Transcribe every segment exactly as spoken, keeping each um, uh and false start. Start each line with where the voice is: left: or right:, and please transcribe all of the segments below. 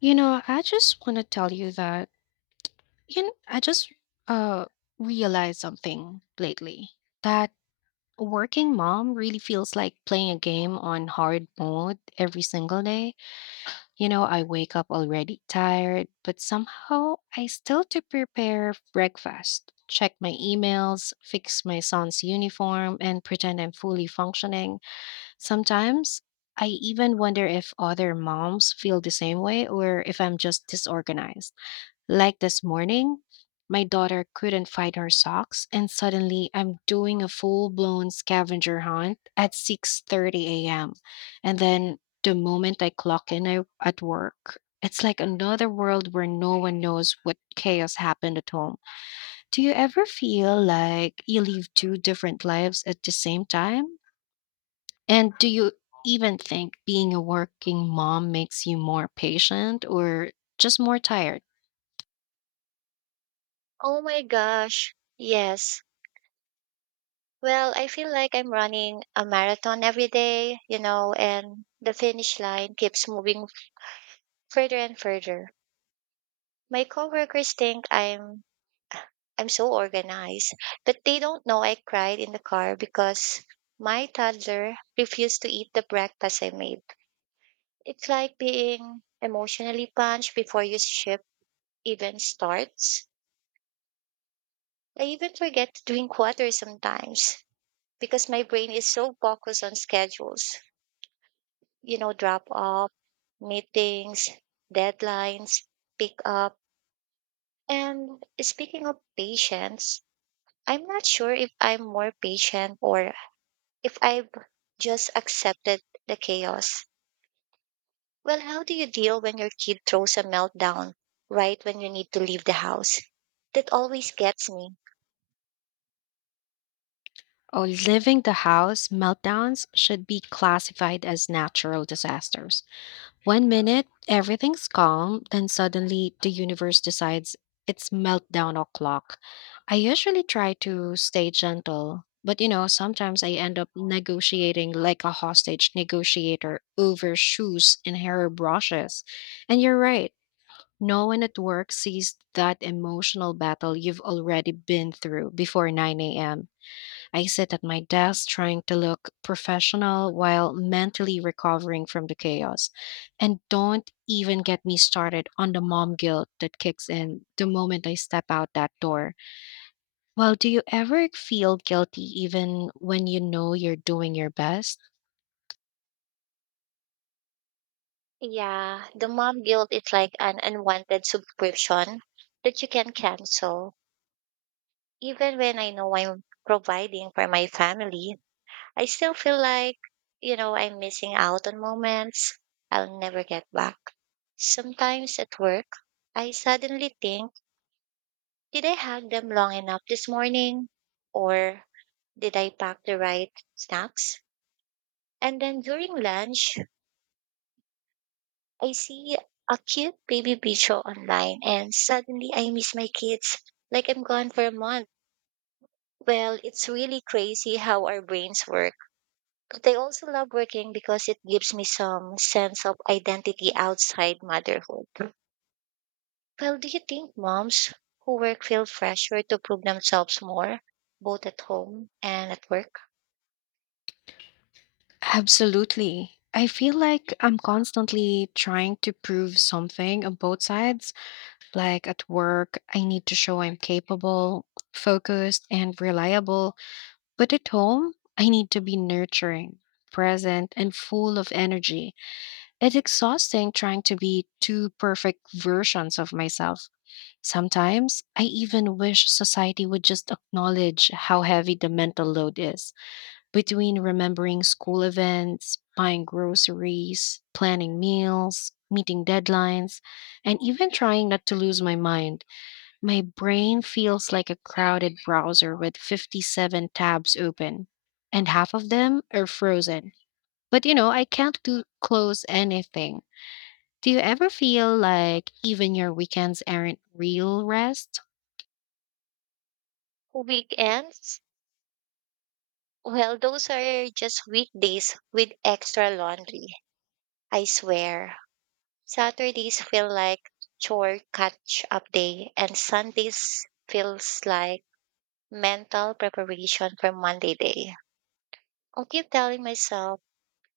left: You know, I just want to tell you that you know, I just uh realized something lately that a working mom really feels like playing a game on hard mode every single day. You know, I wake up already tired, but somehow I still to prepare breakfast, check my emails, fix my son's uniform, and pretend I'm fully functioning. Sometimes I even wonder if other moms feel the same way or if I'm just disorganized. Like this morning, my daughter couldn't find her socks and suddenly I'm doing a full-blown scavenger hunt at six thirty a m. And then the moment I clock in I- at work, it's like another world where no one knows what chaos happened at home. Do you ever feel like you live two different lives at the same time? And do you even think being a working mom makes you more patient or just more tired?
right: Oh my gosh. Yes. Well, I feel like I'm running a marathon every day, you know, and the finish line keeps moving further and further. My coworkers think I'm I'm so organized, but they don't know I cried in the car because my toddler refused to eat the breakfast I made. It's like being emotionally punched before your shift even starts. I even forget to drink water sometimes, because my brain is so focused on schedules, you know, drop off, meetings, deadlines, pick up. And speaking of patience, I'm not sure if I'm more patient or if I've just accepted the chaos. Well, how do you deal when your kid throws a meltdown right when you need to leave the house? That always gets me.
left: Oh, leaving the house, meltdowns should be classified as natural disasters. One minute, everything's calm, then suddenly the universe decides it's meltdown o'clock. I usually try to stay gentle, but you know, sometimes I end up negotiating like a hostage negotiator over shoes and hair brushes. And you're right, no one at work sees that emotional battle you've already been through before nine a m. I sit at my desk trying to look professional while mentally recovering from the chaos. And don't even get me started on the mom guilt that kicks in the moment I step out that door. Well, do you ever feel guilty even when you know you're doing your best?
right: Yeah, the mom guilt is like an unwanted subscription that you can cancel. Even when I know I'm providing for my family, I still feel like, you know, I'm missing out on moments I'll never get back. Sometimes at work, I suddenly think, did I hug them long enough this morning? Or did I pack the right snacks? And then during lunch, I see a cute baby picture online and suddenly I miss my kids like I'm gone for a month. Well, it's really crazy how our brains work. But I also love working because it gives me some sense of identity outside motherhood. Well, do you think moms who work feel pressure to prove themselves more, both at home and at work?
left: Absolutely. I feel like I'm constantly trying to prove something on both sides. Like at work, I need to show I'm capable, focused, and reliable. But at home, I need to be nurturing, present, and full of energy. It's exhausting trying to be two perfect versions of myself. Sometimes I even wish society would just acknowledge how heavy the mental load is. Between remembering school events, buying groceries, planning meals, meeting deadlines, and even trying not to lose my mind, my brain feels like a crowded browser with fifty-seven tabs open, and half of them are frozen. But you know, I can't do, close anything. Do you ever feel like even your weekends aren't real rest?
right: Weekends? Well, those are just weekdays with extra laundry. I swear. Saturdays feel like chore catch up day, and Sundays feels like mental preparation for Monday day. I keep telling myself,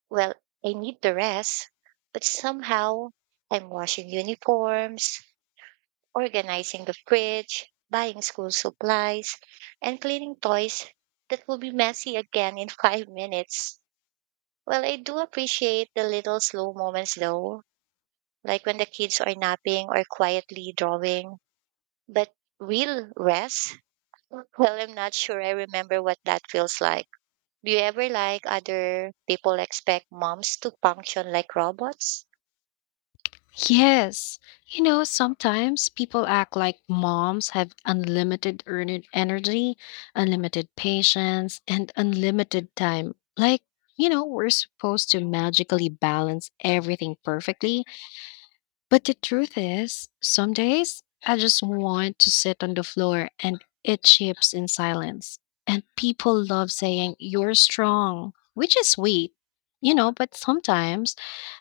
right: well, I need the rest, but somehow I'm washing uniforms, organizing the fridge, buying school supplies, and cleaning toys that will be messy again in five minutes. Well, I do appreciate the little slow moments though, like when the kids are napping or quietly drawing, but real rest? Well, I'm not sure I remember what that feels like. Do you ever like other people expect moms to function like robots?
left: Yes. You know, sometimes people act like moms have unlimited earned energy, unlimited patience, and unlimited time. Like, you know, we're supposed to magically balance everything perfectly. But the truth is, some days I just want to sit on the floor and eat chips in silence. And people love saying, "You're strong," which is sweet, you know, but sometimes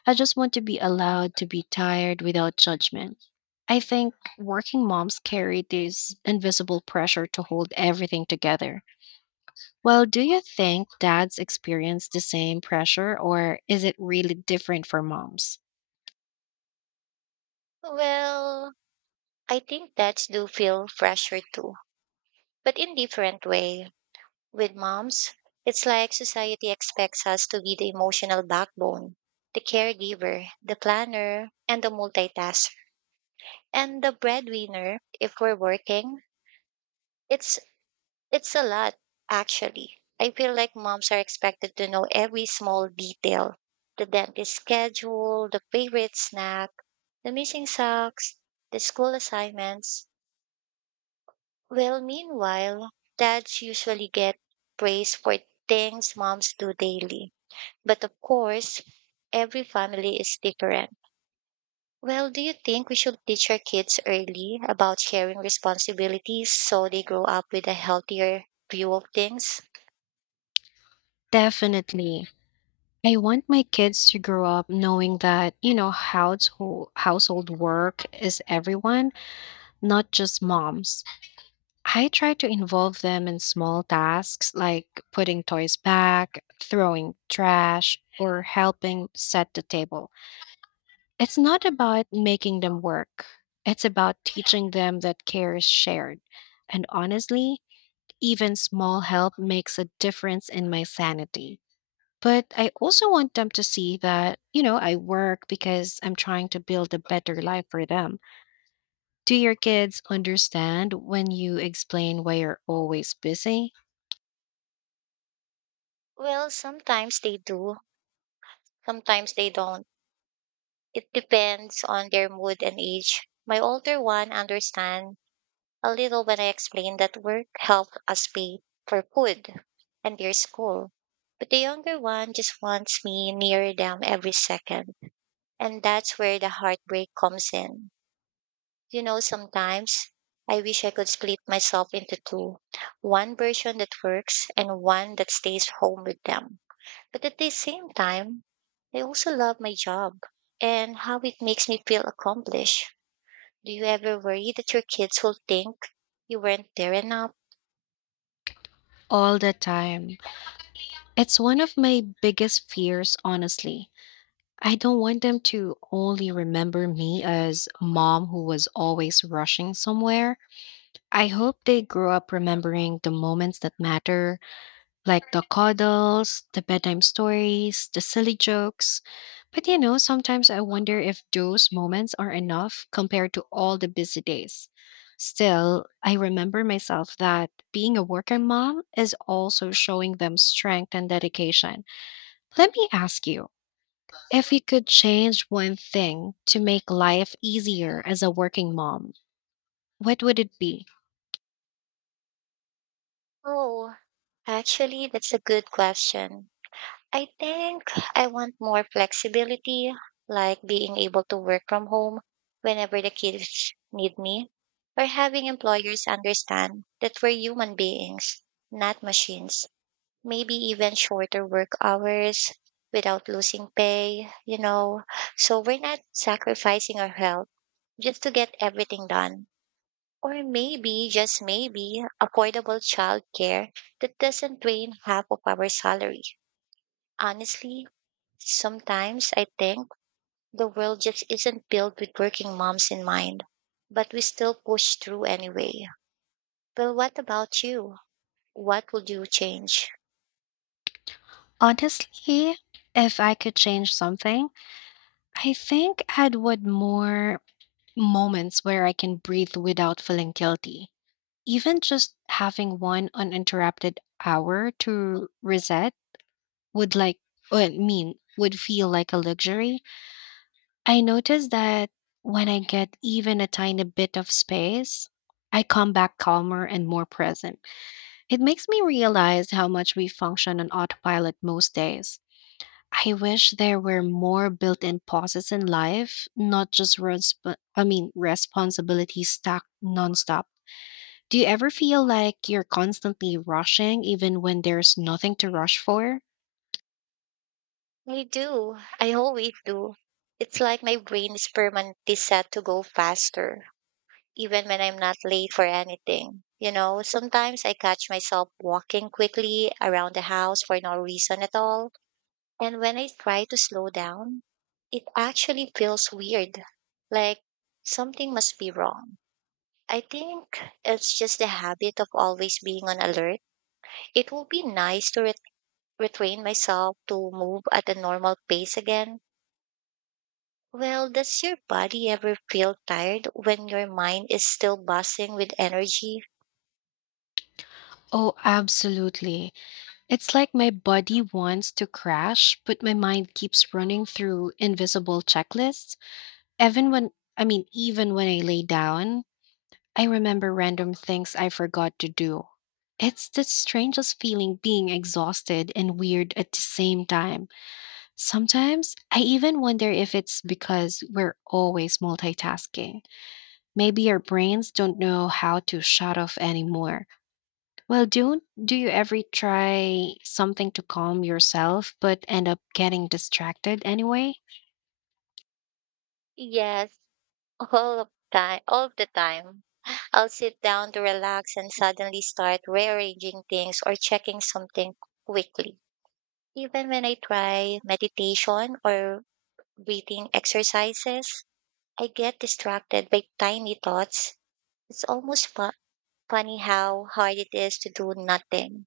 left: I just want to be allowed to be tired without judgment. I think working moms carry this invisible pressure to hold everything together. Well, do you think dads experience the same pressure, or is it really different for moms?
right: Well, I think dads do feel pressure too, but in different way. With moms, it's like society expects us to be the emotional backbone, the caregiver, the planner, and the multitasker, and the breadwinner if we're working. It's it's a lot actually. I feel like moms are expected to know every small detail, the dentist schedule, the favorite snack, the missing socks, the school assignments. Well, meanwhile, dads usually get praise for things moms do daily. But of course, every family is different. Well, do you think we should teach our kids early about sharing responsibilities so they grow up with a healthier view of things?
left: Definitely. I want my kids to grow up knowing that, you know, household household work is everyone, not just moms. I try to involve them in small tasks like putting toys back, throwing trash, or helping set the table. It's not about making them work. It's about teaching them that care is shared. And honestly, even small help makes a difference in my sanity. But I also want them to see that, you know, I work because I'm trying to build a better life for them. Do your kids understand when you explain why you're always busy?
right: Well, sometimes they do, sometimes they don't. It depends on their mood and age. My older one understands a little when I explained that work helped us pay for food and their school. But the younger one just wants me near them every second. And that's where the heartbreak comes in. You know, sometimes I wish I could split myself into two, one version that works and one that stays home with them. But at the same time, I also love my job and how it makes me feel accomplished. Do you ever worry that your kids will think you weren't there enough?
left: All the time. It's one of my biggest fears, honestly. I don't want them to only remember me as mom who was always rushing somewhere. I hope they grow up remembering the moments that matter, like the cuddles, the bedtime stories, the silly jokes. But you know, sometimes I wonder if those moments are enough compared to all the busy days. Still, I remember myself that being a working mom is also showing them strength and dedication. Let me ask you, if you could change one thing to make life easier as a working mom, what would it be?
right: Oh, actually, that's a good question. I think I want more flexibility, like being able to work from home whenever the kids need me, or having employers understand that we're human beings, not machines. Maybe even shorter work hours without losing pay, you know, so we're not sacrificing our health just to get everything done. Or maybe, just maybe, affordable childcare that doesn't drain half of our salary. Honestly, sometimes I think the world just isn't built with working moms in mind, but we still push through anyway. Well, what about you? What would you change?
left: Honestly, if I could change something, I think I'd would more moments where I can breathe without feeling guilty. Even just having one uninterrupted hour to reset would like would mean would feel like a luxury. I notice that when I get even a tiny bit of space, I come back calmer and more present. It makes me realize how much we function on autopilot most days. I wish there were more built-in pauses in life, not just resp- I mean responsibilities stacked nonstop. Do you ever feel like you're constantly rushing even when there's nothing to rush for?
right: I do. I always do. It's like my brain is permanently set to go faster, even when I'm not late for anything. You know, sometimes I catch myself walking quickly around the house for no reason at all. And when I try to slow down, it actually feels weird, like something must be wrong. I think it's just the habit of always being on alert. It will be nice to ret- retrain myself to move at a normal pace again. Well, does your body ever feel tired when your mind is still buzzing with energy?
left: Oh, absolutely. It's like my body wants to crash, but my mind keeps running through invisible checklists. Even when I mean even when I lay down, I remember random things I forgot to do. It's the strangest feeling being exhausted and weird at the same time. Sometimes I even wonder if it's because we're always multitasking. Maybe our brains don't know how to shut off anymore. Well, do do you ever try something to calm yourself but end up getting distracted anyway?
right: Yes, all of time all of the time. I'll sit down to relax and suddenly start rearranging things or checking something quickly. Even when I try meditation or breathing exercises, I get distracted by tiny thoughts. It's almost fu- funny how hard it is to do nothing.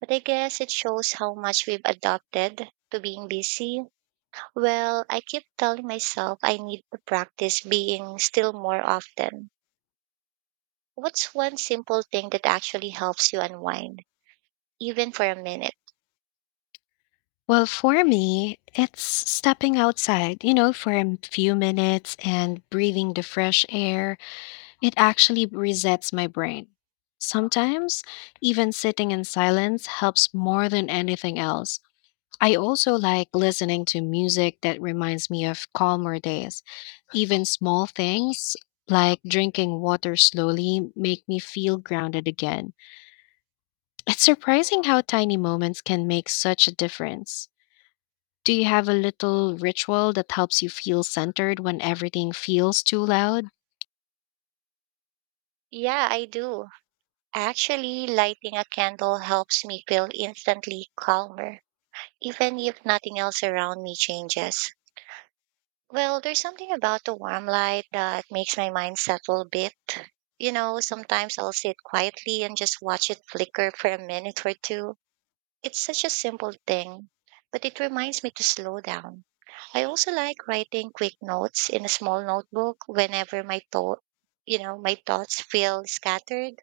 right: But I guess it shows how much we've adopted to being busy. Well, I keep telling myself I need to practice being still more often. What's one simple thing that actually helps you unwind, even for a minute?
left: Well, for me, it's stepping outside, you know, for a few minutes and breathing the fresh air. It actually resets my brain. Sometimes, even sitting in silence helps more than anything else. I also like listening to music that reminds me of calmer days. Even small things like drinking water slowly make me feel grounded again. It's surprising how tiny moments can make such a difference. Do you have a little ritual that helps you feel centered when everything feels too loud?
right: Yeah, I do. Actually, lighting a candle helps me feel instantly calmer, even if nothing else around me changes. Well, there's something about the warm light that makes my mind settle a bit. You know, sometimes I'll sit quietly and just watch it flicker for a minute or two. It's such a simple thing, but it reminds me to slow down. I also like writing quick notes in a small notebook whenever my thought, you know, my thoughts feel scattered.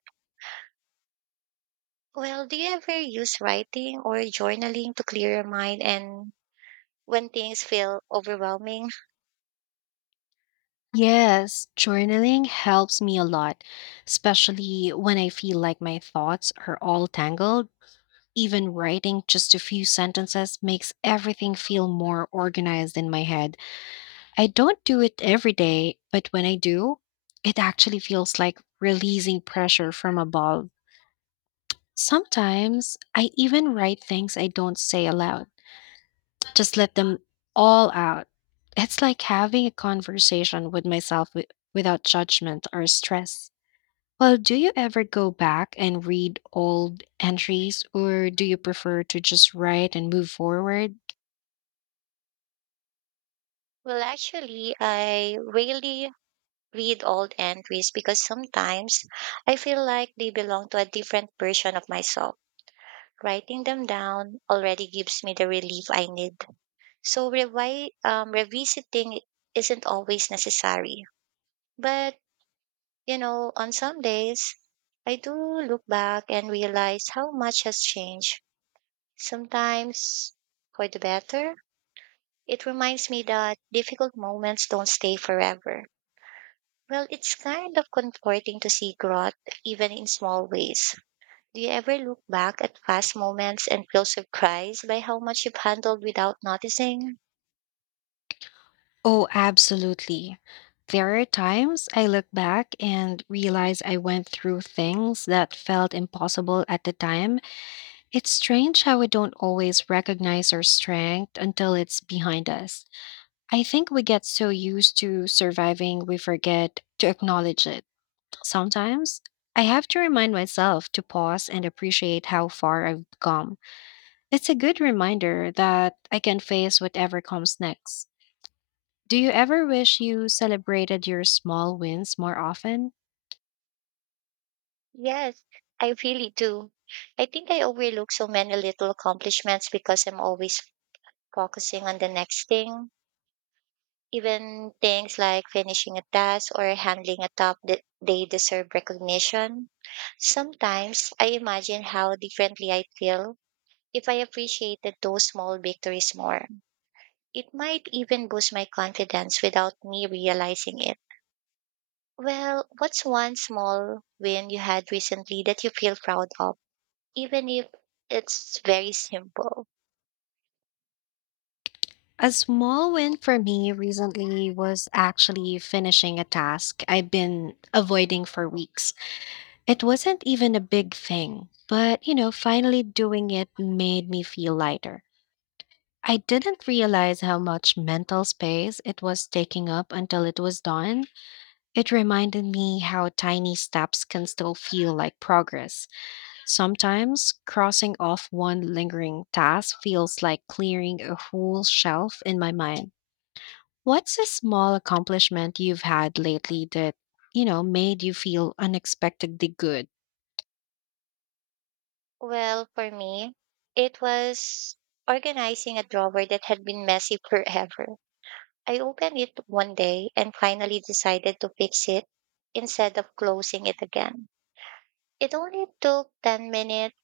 right: Well, do you ever use writing or journaling to clear your mind and when things feel overwhelming?
left: Yes, journaling helps me a lot, especially when I feel like my thoughts are all tangled. Even writing just a few sentences makes everything feel more organized in my head. I don't do it every day, but when I do, it actually feels like releasing pressure from above. Sometimes I even write things I don't say aloud. Just let them all out. It's like having a conversation with myself wi- without judgment or stress. Well, do you ever go back and read old entries, or do you prefer to just write and move forward?
right: Well, actually, I rarely read old entries because sometimes I feel like they belong to a different version of myself. Writing them down already gives me the relief I need. So revi- um, revisiting isn't always necessary. But, you know, on some days, I do look back and realize how much has changed. Sometimes for the better. It reminds me that difficult moments don't stay forever. Well, it's kind of comforting to see growth even in small ways. Do you ever look back at past moments and feel surprised by how much you've handled without noticing?
left: Oh, absolutely. There are times I look back and realize I went through things that felt impossible at the time. It's strange how we don't always recognize our strength until it's behind us. I think we get so used to surviving, we forget to acknowledge it. Sometimes I have to remind myself to pause and appreciate how far I've come. It's a good reminder that I can face whatever comes next. Do you ever wish you celebrated your small wins more often?
right: Yes, I really do. I think I overlook so many little accomplishments because I'm always focusing on the next thing. Even things like finishing a task or handling a top that they deserve recognition. Sometimes I imagine how differently I'd feel if I appreciated those small victories more. It might even boost my confidence without me realizing it. Well, what's one small win you had recently that you feel proud of? Even if it's very simple.
left: A small win for me recently was actually finishing a task I've been avoiding for weeks. It wasn't even a big thing, but you know, finally doing it made me feel lighter. I didn't realize how much mental space it was taking up until it was done. It reminded me how tiny steps can still feel like progress. Sometimes crossing off one lingering task feels like clearing a whole shelf in my mind. What's a small accomplishment you've had lately that, you know, made you feel unexpectedly good?
right: Well, for me, it was organizing a drawer that had been messy forever. I opened it one day and finally decided to fix it instead of closing it again. It only took ten minutes,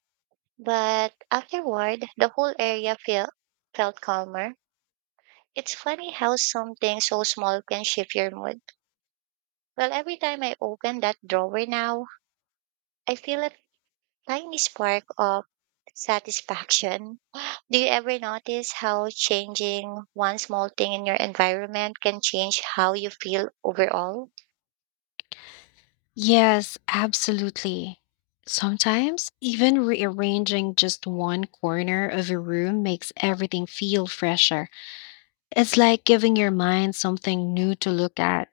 right: but afterward, the whole area feel, felt calmer. It's funny how something so small can shift your mood. Well, every time I open that drawer now, I feel a tiny spark of satisfaction. Do you ever notice how changing one small thing in your environment can change how you feel overall?
left: Yes, absolutely. Sometimes, even rearranging just one corner of a room makes everything feel fresher. It's like giving your mind something new to look at.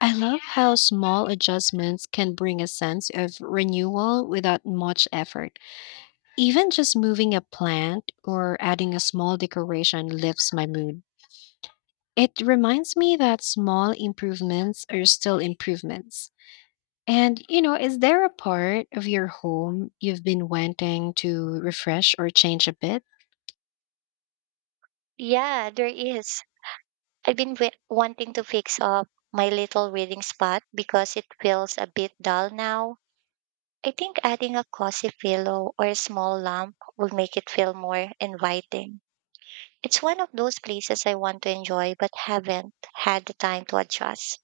left: I love how small adjustments can bring a sense of renewal without much effort. Even just moving a plant or adding a small decoration lifts my mood. It reminds me that small improvements are still improvements. And, you know, is there a part of your home you've been wanting to refresh or change a bit?
right: Yeah, there is. I've been wi- wanting to fix up my little reading spot because it feels a bit dull now. I think adding a cozy pillow or a small lamp will make it feel more inviting. It's one of those places I want to enjoy but haven't had the time to adjust.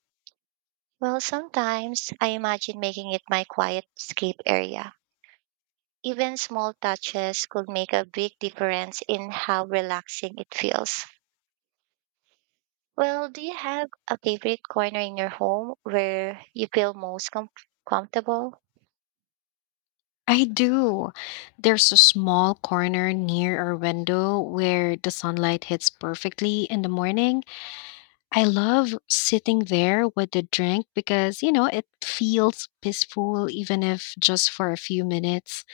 right: Well, sometimes I imagine making it my quiet escape area. Even small touches could make a big difference in how relaxing it feels. Well, do you have a favorite corner in your home where you feel most com- comfortable?
left: I do. There's a small corner near our window where the sunlight hits perfectly in the morning. I love sitting there with a drink because, you know, it feels peaceful, even if just for a few minutes.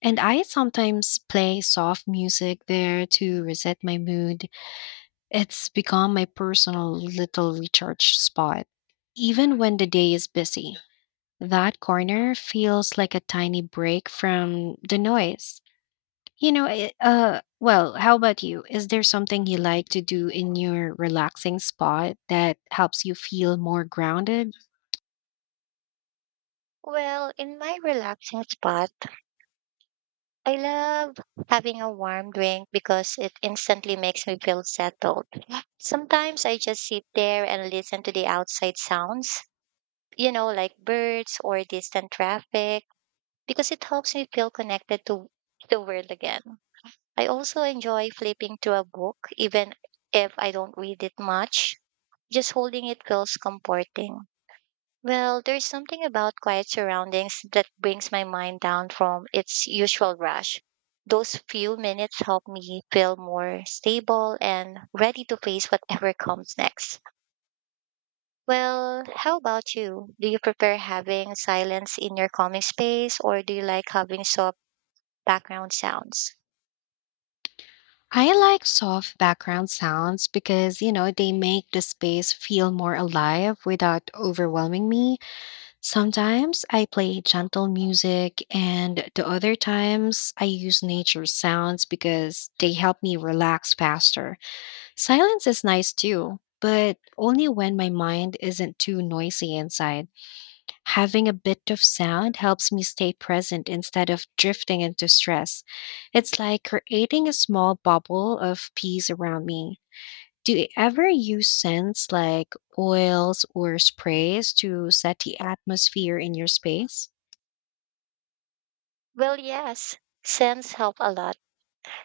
left: And I sometimes play soft music there to reset my mood. It's become my personal little recharge spot. Even when the day is busy, that corner feels like a tiny break from the noise. You know, I- uh, well, how about you? Is there something you like to do in your relaxing spot that helps you feel more grounded?
right: Well, in my relaxing spot, I love having a warm drink because it instantly makes me feel settled. Sometimes I just sit there and listen to the outside sounds, you know, like birds or distant traffic because it helps me feel connected to the world again. I also enjoy flipping through a book, even if I don't read it much. Just holding it feels comforting. Well, there's something about quiet surroundings that brings my mind down from its usual rush. Those few minutes help me feel more stable and ready to face whatever comes next. Well, how about you? Do you prefer having silence in your calming space or do you like having soft background sounds?
left: I like soft background sounds because, you know, they make the space feel more alive without overwhelming me. Sometimes I play gentle music, and the other times I use nature sounds because they help me relax faster. Silence is nice too, but only when my mind isn't too noisy inside. Having a bit of sound helps me stay present instead of drifting into stress. It's like creating a small bubble of peace around me. Do you ever use scents like oils or sprays to set the atmosphere in your space?
right: Well, yes, scents help a lot,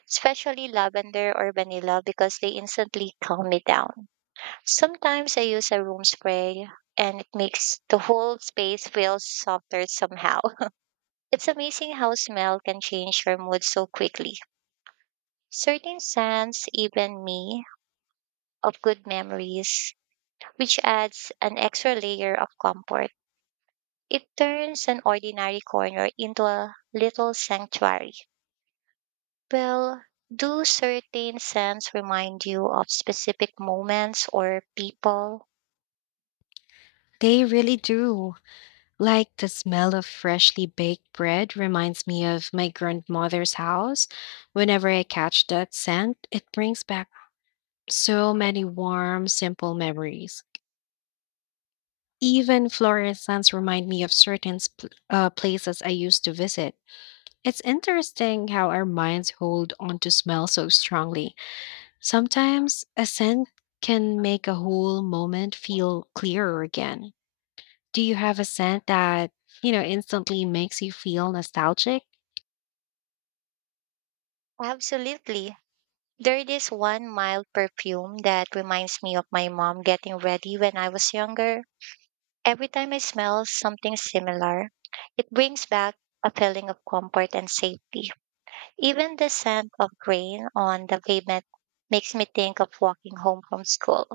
right: especially lavender or vanilla because they instantly calm me down. Sometimes I use a room spray and it makes the whole space feel softer somehow. It's amazing how smell can change your mood so quickly. Certain scents even me of good memories, which adds an extra layer of comfort. It turns an ordinary corner into a little sanctuary. Well, do certain scents remind you of specific moments or people?
left: They really do. Like the smell of freshly baked bread reminds me of my grandmother's house. Whenever I catch that scent, it brings back so many warm, simple memories. Even floral scents remind me of certain sp- uh, places I used to visit. It's interesting how our minds hold on to smell so strongly. Sometimes a scent can make a whole moment feel clearer again. Do you have a scent that, you know, instantly makes you feel nostalgic?
right: Absolutely. There is one mild perfume that reminds me of my mom getting ready when I was younger. Every time I smell something similar, it brings back a feeling of comfort and safety. Even the scent of grain on the pavement makes me think of walking home from school.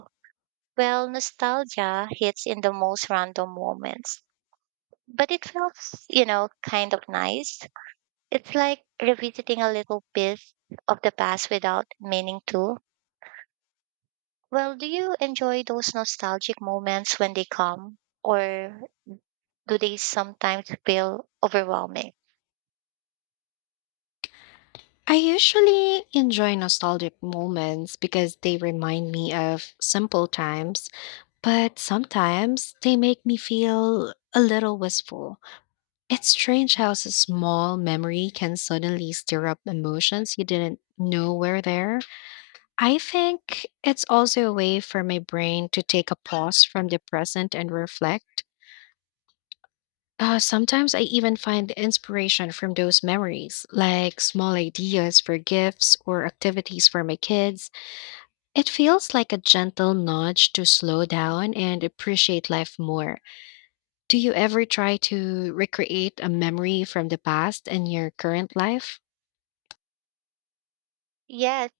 right: Well, nostalgia hits in the most random moments but it feels, you know, kind of nice. It's like revisiting a little piece of the past without meaning to. Well, do you enjoy those nostalgic moments when they come, or do they sometimes feel overwhelming?
left: I usually enjoy nostalgic moments because they remind me of simple times, but sometimes they make me feel a little wistful. It's strange how a small memory can suddenly stir up emotions you didn't know were there. I think it's also a way for my brain to take a pause from the present and reflect. Uh, sometimes I even find inspiration from those memories, like small ideas for gifts or activities for my kids. It feels like a gentle nudge to slow down and appreciate life more. Do you ever try to recreate a memory from the past in your current life?
right: Yes,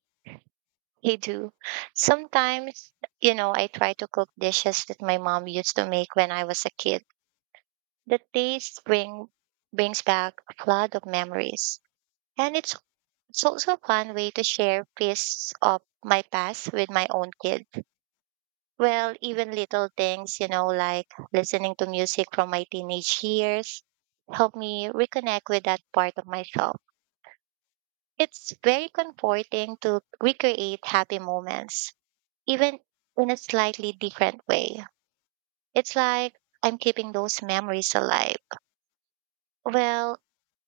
right: they do. Sometimes, you know, I try to cook dishes that my mom used to make when I was a kid. The taste bring brings back a flood of memories, and it's it's also a fun way to share pieces of my past with my own kids. Well, even little things, you know, like listening to music from my teenage years help me reconnect with that part of myself. It's very comforting to recreate happy moments, even in a slightly different way. It's like I'm keeping those memories alive. Well,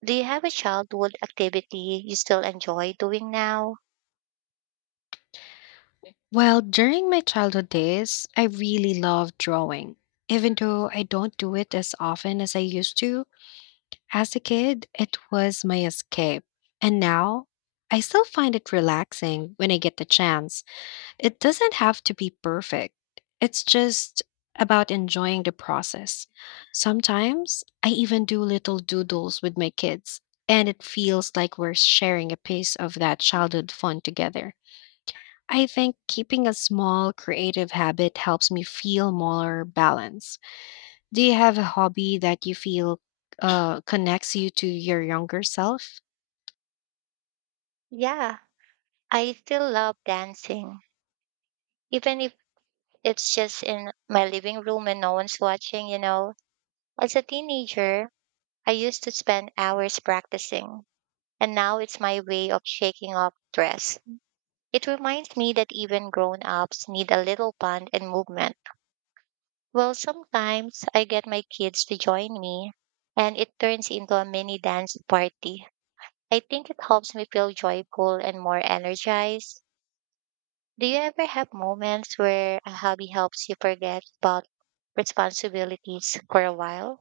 right: do you have a childhood activity you still enjoy doing now?
left: Well, during my childhood days, I really loved drawing. Even though I don't do it as often as I used to, as a kid, it was my escape. And now, I still find it relaxing when I get the chance. It doesn't have to be perfect, it's just about enjoying the process. Sometimes, I even do little doodles with my kids, and it feels like we're sharing a piece of that childhood fun together. I think keeping a small creative habit helps me feel more balanced. Do you have a hobby that you feel uh, connects you to your younger self?
right: Yeah. I still love dancing, even if it's just in my living room and no one's watching, you know. As a teenager, I used to spend hours practicing, and now it's my way of shaking off stress. It reminds me that even grown ups need a little fun and movement. Well, sometimes I get my kids to join me, and it turns into a mini dance party. I think it helps me feel joyful and more energized. Do you ever have moments where a hobby helps you forget about responsibilities for a while?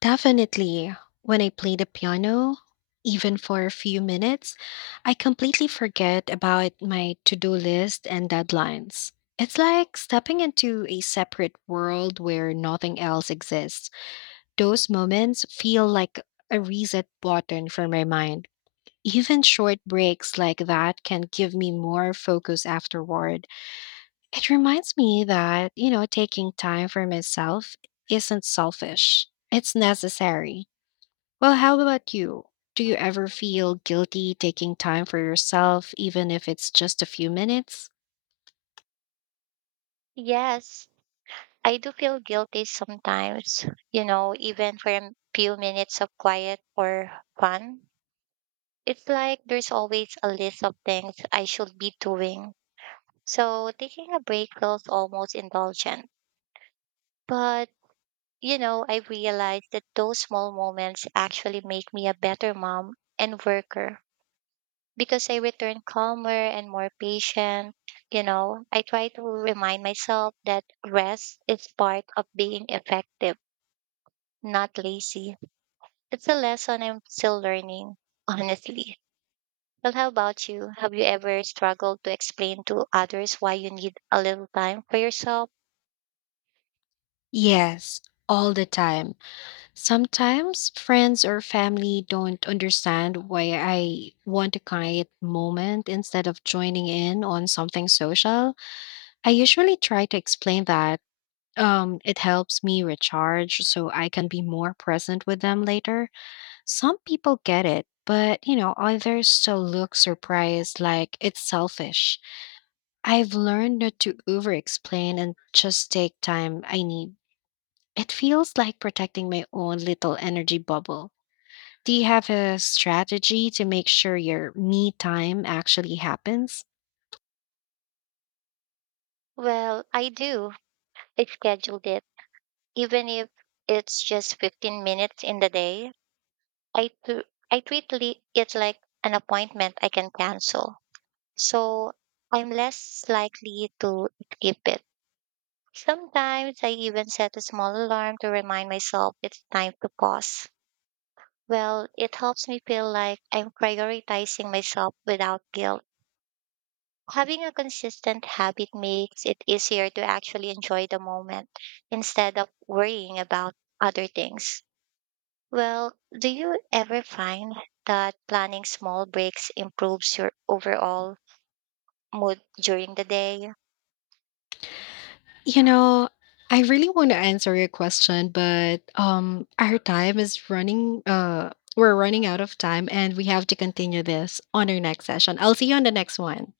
left: Definitely. When I play the piano, even for a few minutes, I completely forget about my to do list and deadlines. It's like stepping into a separate world where nothing else exists. Those moments feel like a reset button for my mind. Even short breaks like that can give me more focus afterward. It reminds me that, you know, taking time for myself isn't selfish, it's necessary. Well, how about you? Do you ever feel guilty taking time for yourself, even if it's just a few minutes?
right: Yes, I do feel guilty sometimes, you know, even for a few minutes of quiet or fun. It's like there's always a list of things I should be doing. So taking a break feels almost indulgent. But, you know, I realized that those small moments actually make me a better mom and worker because I return calmer and more patient. You know, I try to remind myself that rest is part of being effective, not lazy. It's a lesson I'm still learning, honestly. Well, how about you? Have you ever struggled to explain to others why you need a little time for yourself?
left: Yes, all the time. Sometimes friends or family don't understand why I want a quiet moment instead of joining in on something social. I usually try to explain that um, it helps me recharge so I can be more present with them later. Some people get it, but you know, others still look surprised like it's selfish. I've learned not to over explain and just take time I need. It feels like protecting my own little energy bubble. Do you have a strategy to make sure your me time actually happens?
right: Well, I do. I scheduled it, even if it's just fifteen minutes in the day. I, tr- I treat li- it like an appointment I can cancel, so I'm less likely to skip it. Sometimes I even set a small alarm to remind myself it's time to pause. Well, it helps me feel like I'm prioritizing myself without guilt. Having a consistent habit makes it easier to actually enjoy the moment instead of worrying about other things. Well, do you ever find that planning small breaks improves your overall mood during the day?
left: You know, I really want to answer your question, but um our time is running uh we're running out of time and we have to continue this on our next session. I'll see you on the next one.